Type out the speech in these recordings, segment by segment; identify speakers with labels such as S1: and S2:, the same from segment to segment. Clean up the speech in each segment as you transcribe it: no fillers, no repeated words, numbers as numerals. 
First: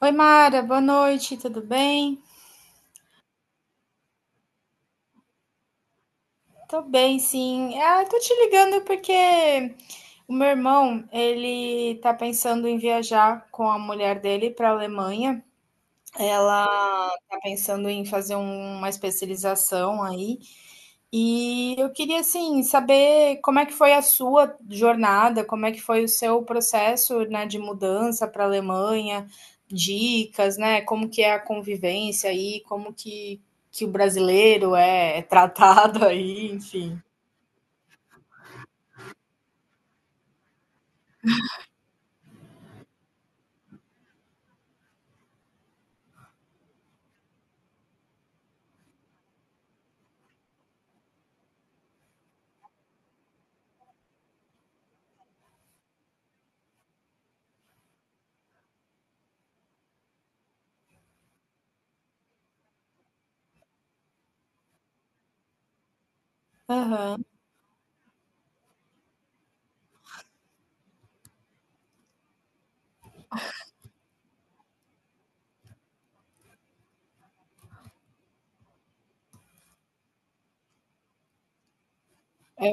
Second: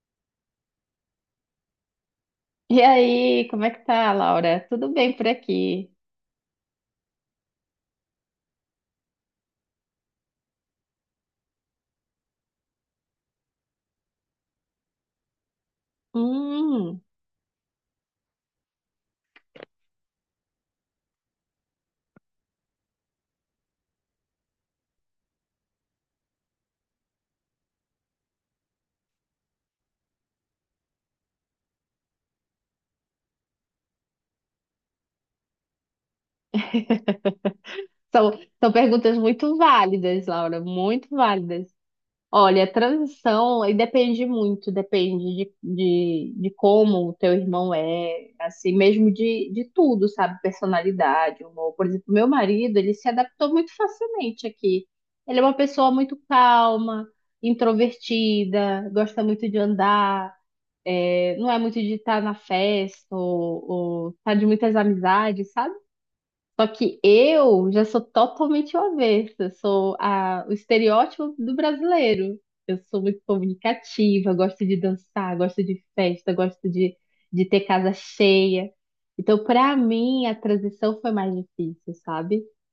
S1: Oi, Mara, boa noite, tudo bem?
S2: E aí, como é que tá, Laura? Tudo bem por aqui?
S1: Tô bem, sim. Ah, tô te ligando porque o meu irmão, ele tá pensando em viajar com a mulher dele para a Alemanha. Ela
S2: Hum,
S1: tá pensando em fazer uma especialização aí. E eu queria, assim, saber como é que foi a sua jornada, como é que foi o seu processo, né, de mudança para a Alemanha, dicas, né, como que é a convivência aí, como que o brasileiro é tratado aí, enfim.
S2: são, são perguntas muito válidas, Laura, muito válidas. Olha, a transição aí depende muito, depende de como o teu irmão é, assim, mesmo de tudo, sabe? Personalidade, humor. Por exemplo, meu marido, ele se adaptou muito facilmente aqui. Ele é uma pessoa muito calma, introvertida, gosta muito de andar. É, não é muito de estar na festa ou estar de muitas amizades, sabe? Só que
S1: Aham.
S2: eu já sou totalmente o avesso, eu sou o estereótipo do brasileiro. Eu sou muito comunicativa, gosto de dançar, gosto de festa, gosto de ter casa cheia. Então, para mim, a transição foi mais difícil, sabe?
S1: É,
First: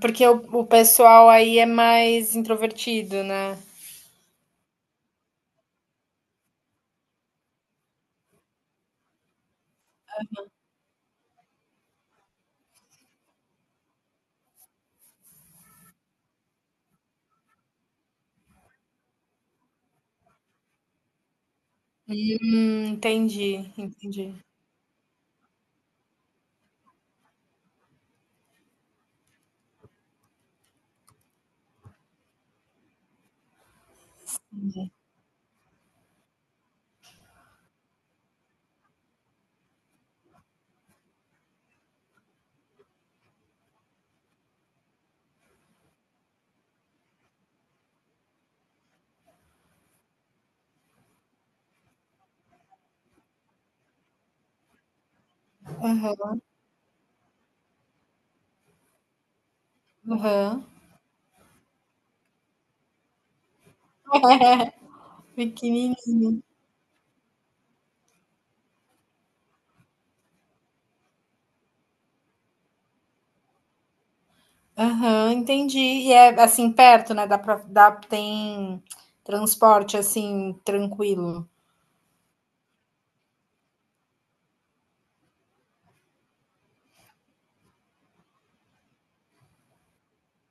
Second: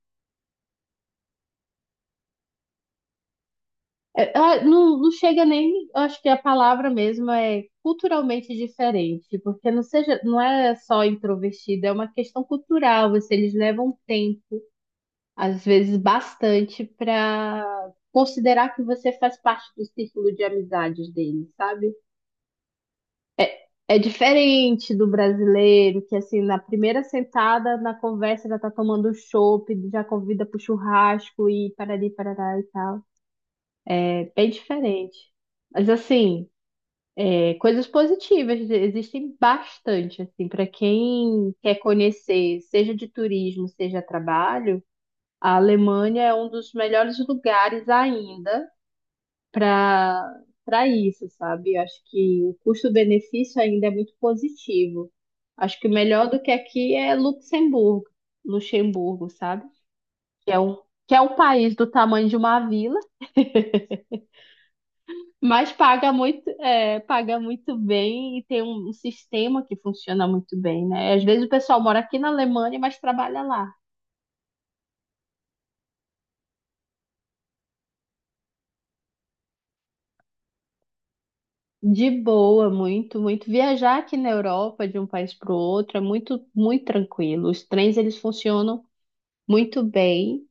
S1: porque o pessoal aí é mais introvertido, né?
S2: É, ah, não chega nem, eu acho que a palavra mesmo é culturalmente diferente, porque não é só introvertido, é uma questão cultural, você, eles levam tempo, às vezes bastante, para considerar que você faz parte do círculo de amizades deles, sabe?
S1: Entendi,
S2: É
S1: entendi.
S2: diferente do brasileiro, que assim, na primeira sentada, na conversa, já tá tomando chopp, já convida pro churrasco e parari, parará e tal. É bem diferente. Mas assim, é, coisas positivas existem bastante, assim, para quem quer conhecer, seja de turismo, seja trabalho, a Alemanha é um dos melhores lugares ainda para para isso, sabe? Eu acho que o custo-benefício ainda é muito positivo. Acho que o melhor
S1: Aham,
S2: do que aqui é Luxemburgo, Luxemburgo, sabe? Que
S1: aham.
S2: é um, que é um país do tamanho de uma vila. Mas paga
S1: Pequenininho.
S2: muito, é, paga muito bem e tem um sistema que funciona muito bem, né? Às vezes o pessoal mora aqui na Alemanha, mas trabalha lá.
S1: Aham, entendi. E é assim perto, né, dá pra dá tem transporte assim tranquilo.
S2: De boa, muito, muito. Viajar aqui na Europa de um país para o outro é muito, muito tranquilo. Os trens, eles funcionam muito bem.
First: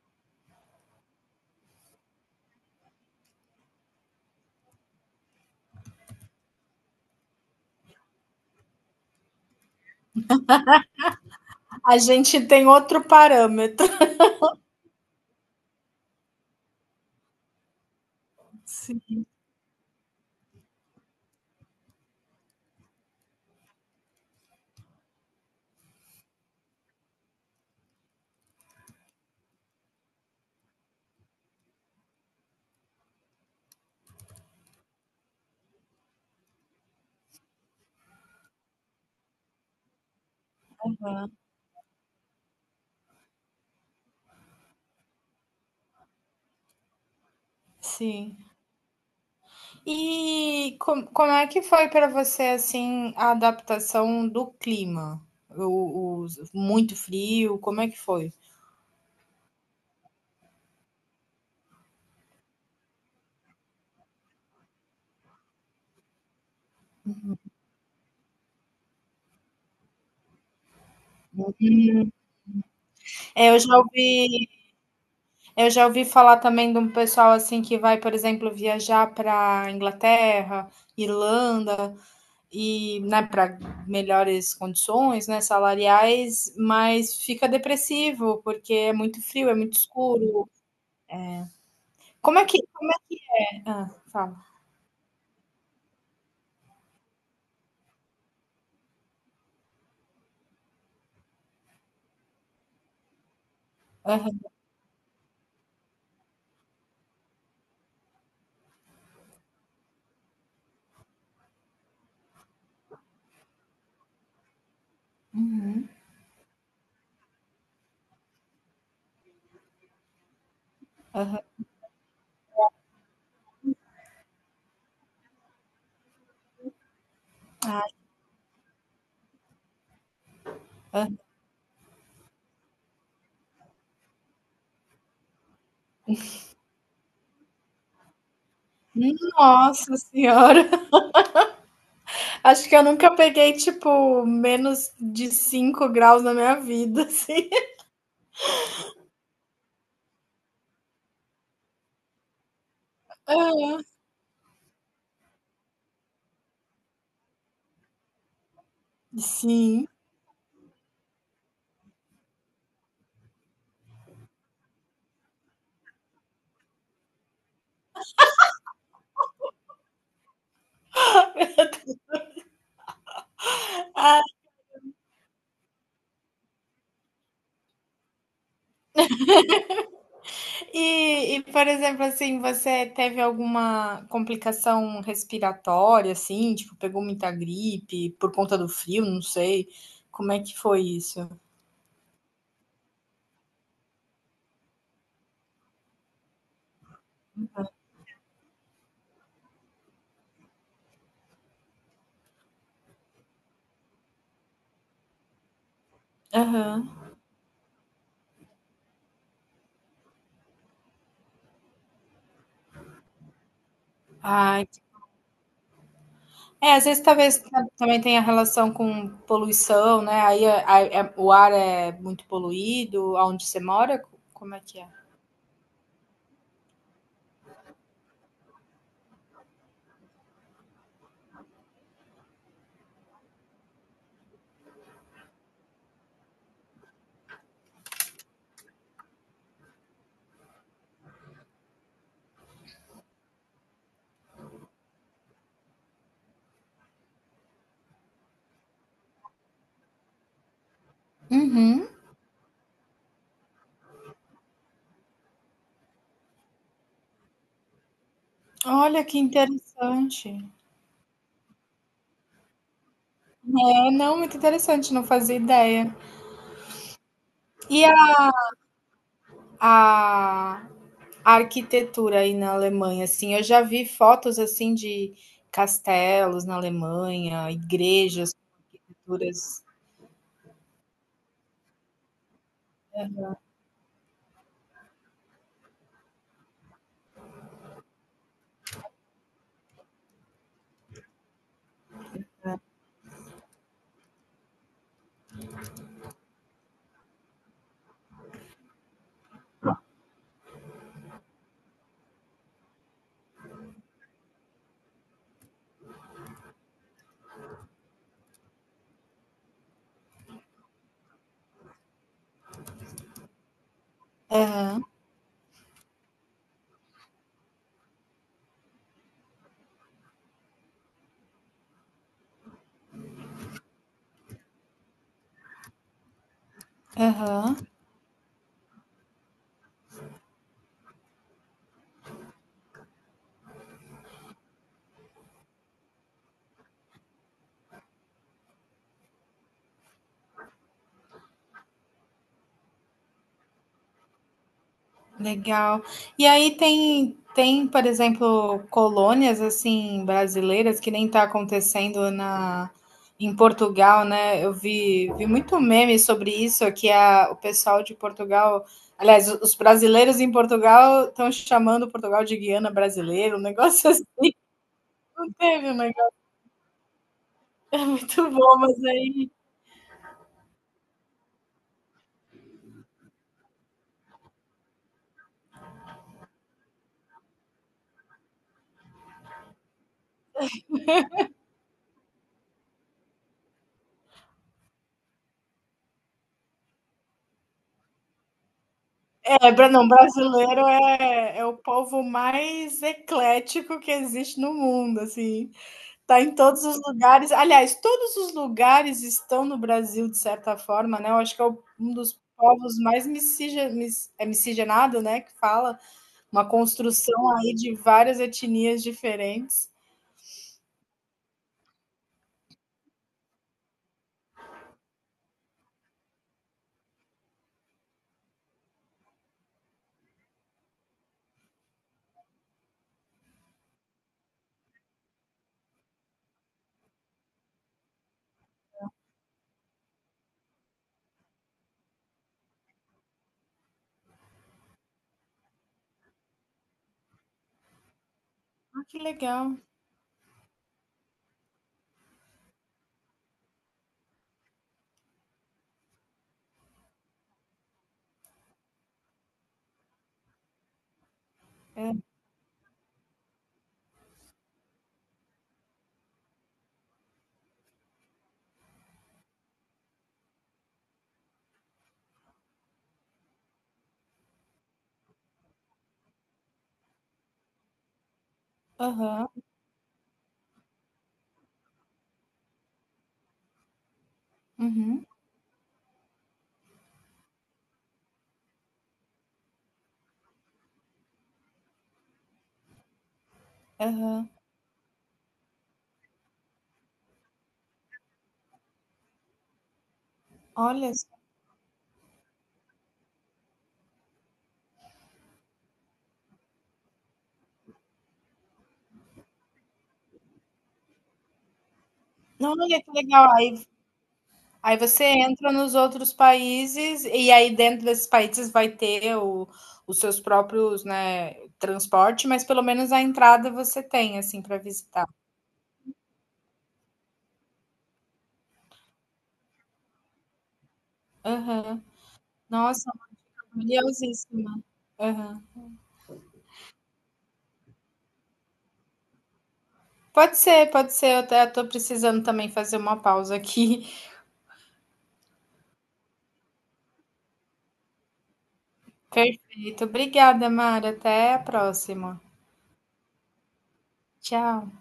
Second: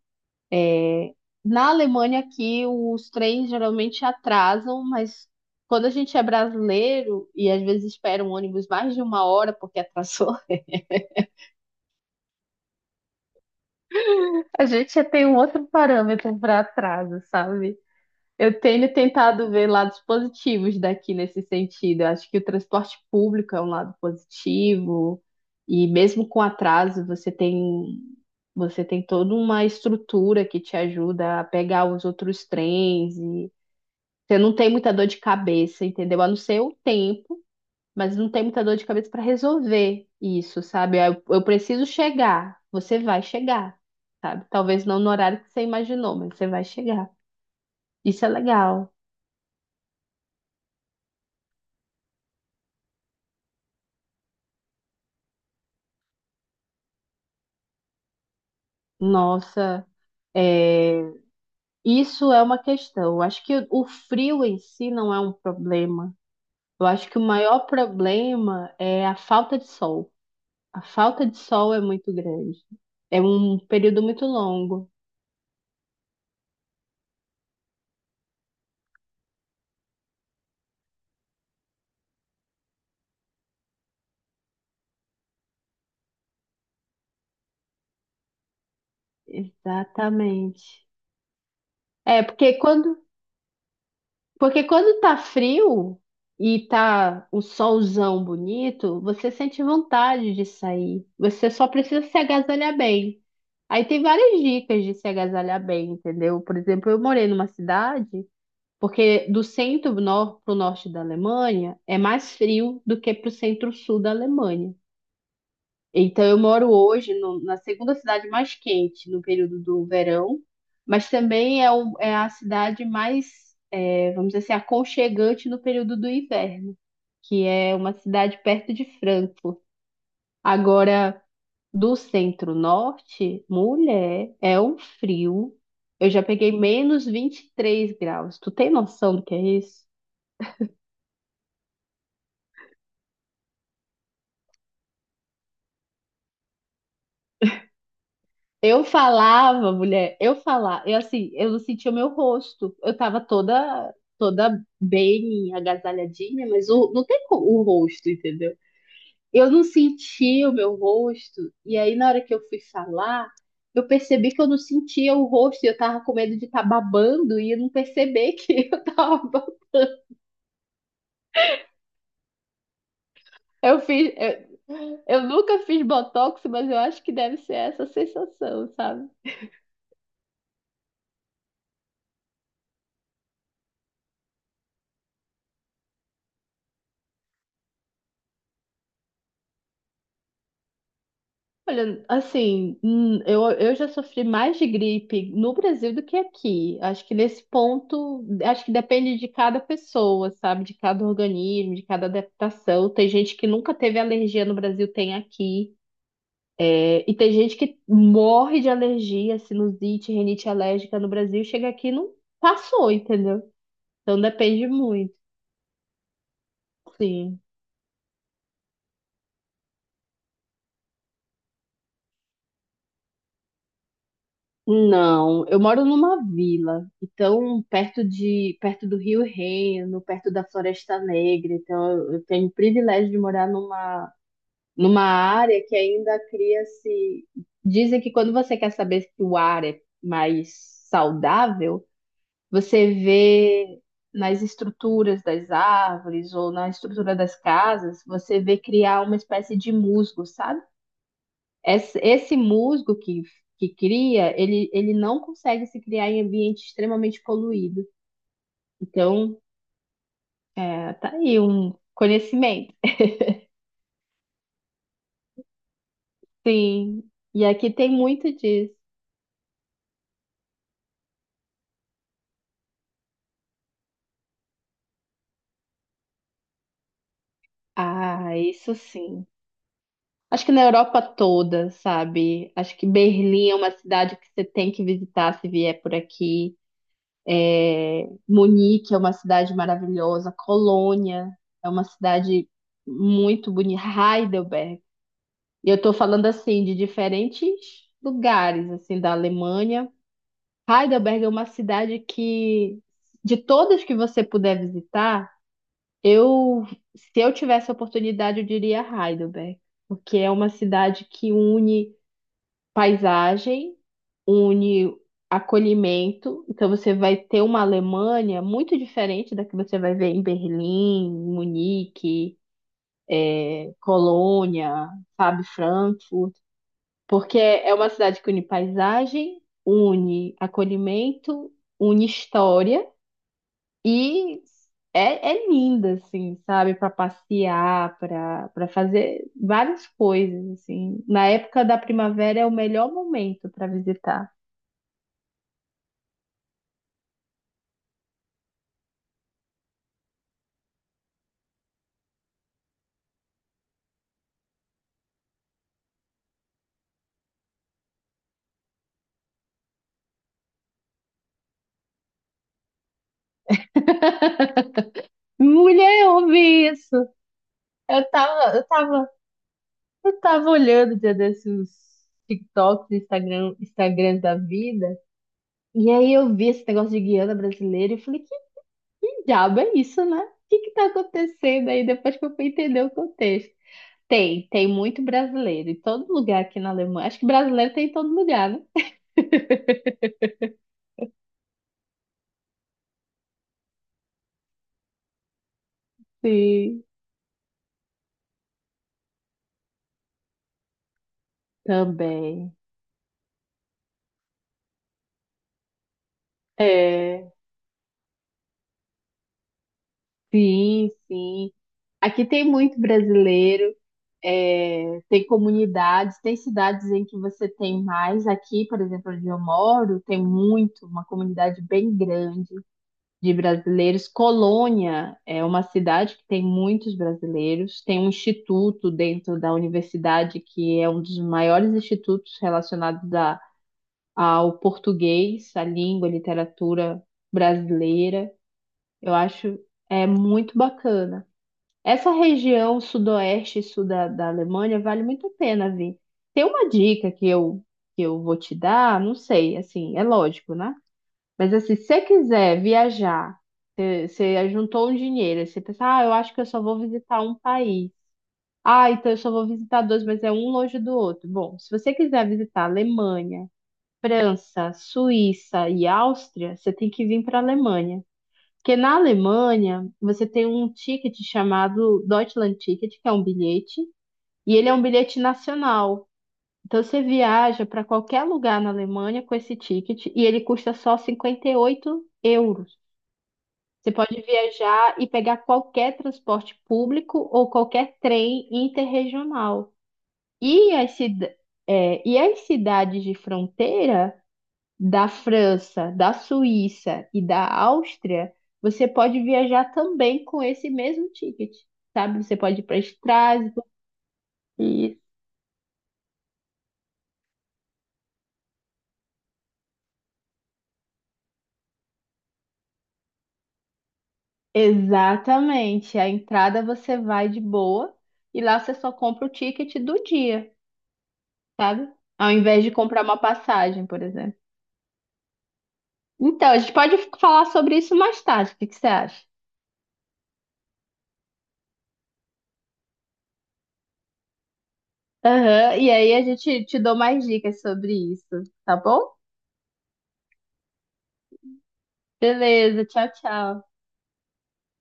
S2: Na Alemanha aqui, os trens geralmente atrasam, mas quando a gente é brasileiro e às vezes espera um ônibus mais de uma hora porque atrasou,
S1: A gente tem outro parâmetro.
S2: a gente já tem um outro parâmetro para atraso, sabe? Eu tenho
S1: Sim.
S2: tentado ver lados positivos daqui nesse sentido. Eu acho que o transporte público é um lado positivo, e mesmo com atraso, você tem toda uma estrutura que te ajuda a pegar os outros trens, e você não tem muita dor de cabeça, entendeu? A não ser o tempo, mas não tem muita dor de cabeça para resolver isso, sabe? Eu preciso chegar, você vai chegar, sabe? Talvez não no horário que você imaginou, mas você vai chegar. Isso é
S1: Sim.
S2: legal.
S1: E como é que foi para você, assim, a adaptação do clima? O muito frio, como é que foi?
S2: Nossa, é, isso é uma questão. Acho que o frio em si não é um problema. Eu acho que o maior problema é a falta de sol. A falta de sol é muito grande. É
S1: É,
S2: um
S1: eu já
S2: período muito
S1: ouvi
S2: longo.
S1: eu já ouvi falar também de um pessoal, assim, que vai, por exemplo, viajar para Inglaterra, Irlanda, e né, para melhores condições, né, salariais, mas fica depressivo porque é muito frio, é muito escuro.
S2: Exatamente. É,
S1: Como é
S2: porque
S1: que. Como
S2: quando
S1: é- Ah, fala.
S2: Porque quando tá frio e tá o solzão bonito, você sente vontade de sair. Você só precisa se agasalhar bem. Aí tem várias
S1: Aham,
S2: dicas de se agasalhar bem, entendeu? Por exemplo, eu morei numa cidade, porque do centro nor para o norte da Alemanha é mais frio do que para o centro-sul da Alemanha. Então, eu moro hoje na segunda cidade mais quente no período do verão, mas
S1: aham.
S2: também é, é a cidade mais, é, vamos dizer assim, aconchegante no período do inverno, que é uma cidade perto de Frankfurt. Agora, do centro-norte, mulher, é um frio. Eu já peguei menos 23 graus. Tu tem noção do que é isso?
S1: Nossa senhora, acho que eu nunca peguei tipo menos de 5 graus na minha vida, assim.
S2: Eu falava, mulher, eu falava, eu assim, eu não sentia o meu rosto. Eu tava
S1: Ah,
S2: toda toda bem agasalhadinha, mas não tem o rosto, entendeu? Eu não
S1: sim.
S2: sentia o meu rosto, e aí na hora que eu fui falar, eu percebi que eu não sentia o rosto, e eu tava com medo de estar babando e eu não perceber que eu tava babando. Eu fiz,
S1: Ah,
S2: eu nunca fiz botox, mas eu acho que deve ser essa a sensação, sabe?
S1: E, por exemplo, assim, você teve alguma complicação respiratória, assim, tipo, pegou muita gripe por conta do frio, não sei. Como é que foi isso?
S2: Olha, assim, eu já sofri mais de gripe no Brasil do que aqui. Acho que nesse ponto, acho que depende de cada pessoa, sabe? De cada organismo, de cada adaptação. Tem gente que nunca teve alergia no Brasil, tem aqui.
S1: Aham.
S2: É, e tem gente que morre de alergia, sinusite, rinite alérgica no Brasil, chega aqui e não passou, entendeu? Então depende
S1: Ai.
S2: muito,
S1: É, às vezes talvez
S2: sim.
S1: também tenha relação com poluição, né? O ar é muito poluído, aonde você mora, como é que é?
S2: Não, eu moro numa vila, então perto do Rio Reno, perto da Floresta Negra, então eu tenho o privilégio de morar numa área que ainda cria-se. Dizem que quando você quer saber se o ar é mais saudável, você vê nas estruturas das árvores ou na estrutura das casas, você vê criar uma espécie de musgo, sabe?
S1: Uhum.
S2: Esse musgo que cria, ele não consegue se criar em ambiente extremamente poluído.
S1: Olha que
S2: Então,
S1: interessante.
S2: é, tá aí um conhecimento.
S1: É, não, muito interessante, não fazia ideia.
S2: Sim, e aqui
S1: E
S2: tem muito disso.
S1: a a arquitetura aí na Alemanha, assim, eu já vi fotos assim de castelos na Alemanha, igrejas,
S2: Ah, isso sim.
S1: arquiteturas.
S2: Acho que na Europa toda, sabe? Acho que Berlim é uma cidade que você tem que visitar se vier por aqui. É, Munique é uma cidade maravilhosa. Colônia é uma cidade muito bonita. Heidelberg. E eu estou falando assim de diferentes lugares assim da Alemanha. Heidelberg é uma cidade que, de todas que você puder visitar, eu, se eu tivesse a oportunidade, eu diria Heidelberg, porque é uma cidade que une paisagem,
S1: Aham,
S2: une acolhimento. Então você vai ter uma Alemanha muito diferente da que você vai ver em Berlim, Munique, Colônia, sabe, Frankfurt. Porque
S1: aham,
S2: é uma cidade que une paisagem, une acolhimento, une história e é linda, assim, sabe? Para passear, para fazer várias coisas, assim. Na época da primavera é o melhor momento para visitar.
S1: legal. E aí tem, por exemplo, colônias assim brasileiras que nem está acontecendo na em Portugal, né? Eu vi muito meme sobre isso, que o pessoal de Portugal. Aliás, os brasileiros em Portugal estão chamando Portugal de Guiana brasileiro, um negócio assim. Não teve um
S2: Mulher, eu
S1: negócio
S2: ouvi isso.
S1: é
S2: Eu
S1: muito
S2: tava,
S1: bom,
S2: eu
S1: mas
S2: tava,
S1: aí.
S2: eu tava olhando um dia desses TikToks, Instagram, Instagrams da vida. E aí eu vi esse negócio de Guiana brasileira e falei, diabo é isso, né? O que que tá acontecendo aí depois que eu fui entender o contexto? Tem muito brasileiro em todo lugar aqui na Alemanha. Acho que brasileiro tem em todo lugar, né?
S1: É, não, brasileiro é o povo mais eclético que existe no mundo, assim. Tá em todos os
S2: Sim,
S1: lugares. Aliás, todos os lugares estão no Brasil, de certa forma, né? Eu acho que um dos
S2: também.
S1: povos mais é miscigenado, né? Que fala uma
S2: É,
S1: construção aí de várias etnias diferentes.
S2: sim, sim. Aqui tem muito brasileiro, é, tem comunidades, tem cidades em que você tem mais. Aqui, por exemplo, onde eu moro, tem muito, uma comunidade bem grande de brasileiros. Colônia é uma cidade que tem muitos brasileiros, tem um instituto dentro da universidade que é um dos maiores institutos relacionados a, ao português, à língua, à literatura brasileira.
S1: Ah, que
S2: Eu acho
S1: legal.
S2: é muito bacana. Essa região sudoeste e sul da, da Alemanha vale muito a pena vir. Tem uma dica que eu vou te dar, não sei, assim, é lógico, né? Mas assim, se
S1: É.
S2: você quiser viajar, você juntou um dinheiro, aí você pensa, ah, eu acho que eu só vou visitar um país. Ah, então eu só vou visitar dois, mas é um longe do outro. Bom, se você quiser visitar Alemanha, França, Suíça e Áustria, você tem que vir para a Alemanha. Porque na
S1: Aham,
S2: Alemanha, você tem um ticket chamado Deutschland Ticket, que é um bilhete, e ele é um
S1: uhum,
S2: bilhete nacional. Então você viaja para qualquer lugar na Alemanha com esse ticket e ele custa só 58 euros. Você pode
S1: aham.
S2: viajar e pegar qualquer transporte público ou qualquer trem interregional. E as,
S1: Olha, só.
S2: cida- e as cidades de fronteira da França, da Suíça e da Áustria, você pode viajar também com esse mesmo ticket, sabe? Você pode ir para
S1: Olha que legal. Aí
S2: Estrasburgo.
S1: Aí
S2: e-
S1: você entra nos outros países e aí dentro desses países vai ter os seus próprios, né, transporte, mas pelo menos a entrada você tem, assim, para visitar.
S2: Exatamente. A entrada você vai de boa e lá você só compra o ticket do dia,
S1: Aham.
S2: sabe? Ao invés de
S1: Nossa,
S2: comprar uma passagem, por exemplo.
S1: curiosíssima. Aham.
S2: Então, a gente pode falar sobre isso mais tarde, o que que você acha?
S1: Pode ser, pode ser. Eu até tô precisando também fazer uma pausa aqui.
S2: Aham, e aí a gente te dou mais dicas sobre isso, tá bom?
S1: Perfeito. Obrigada, Mara. Até a próxima.
S2: Beleza, tchau, tchau.
S1: Tchau.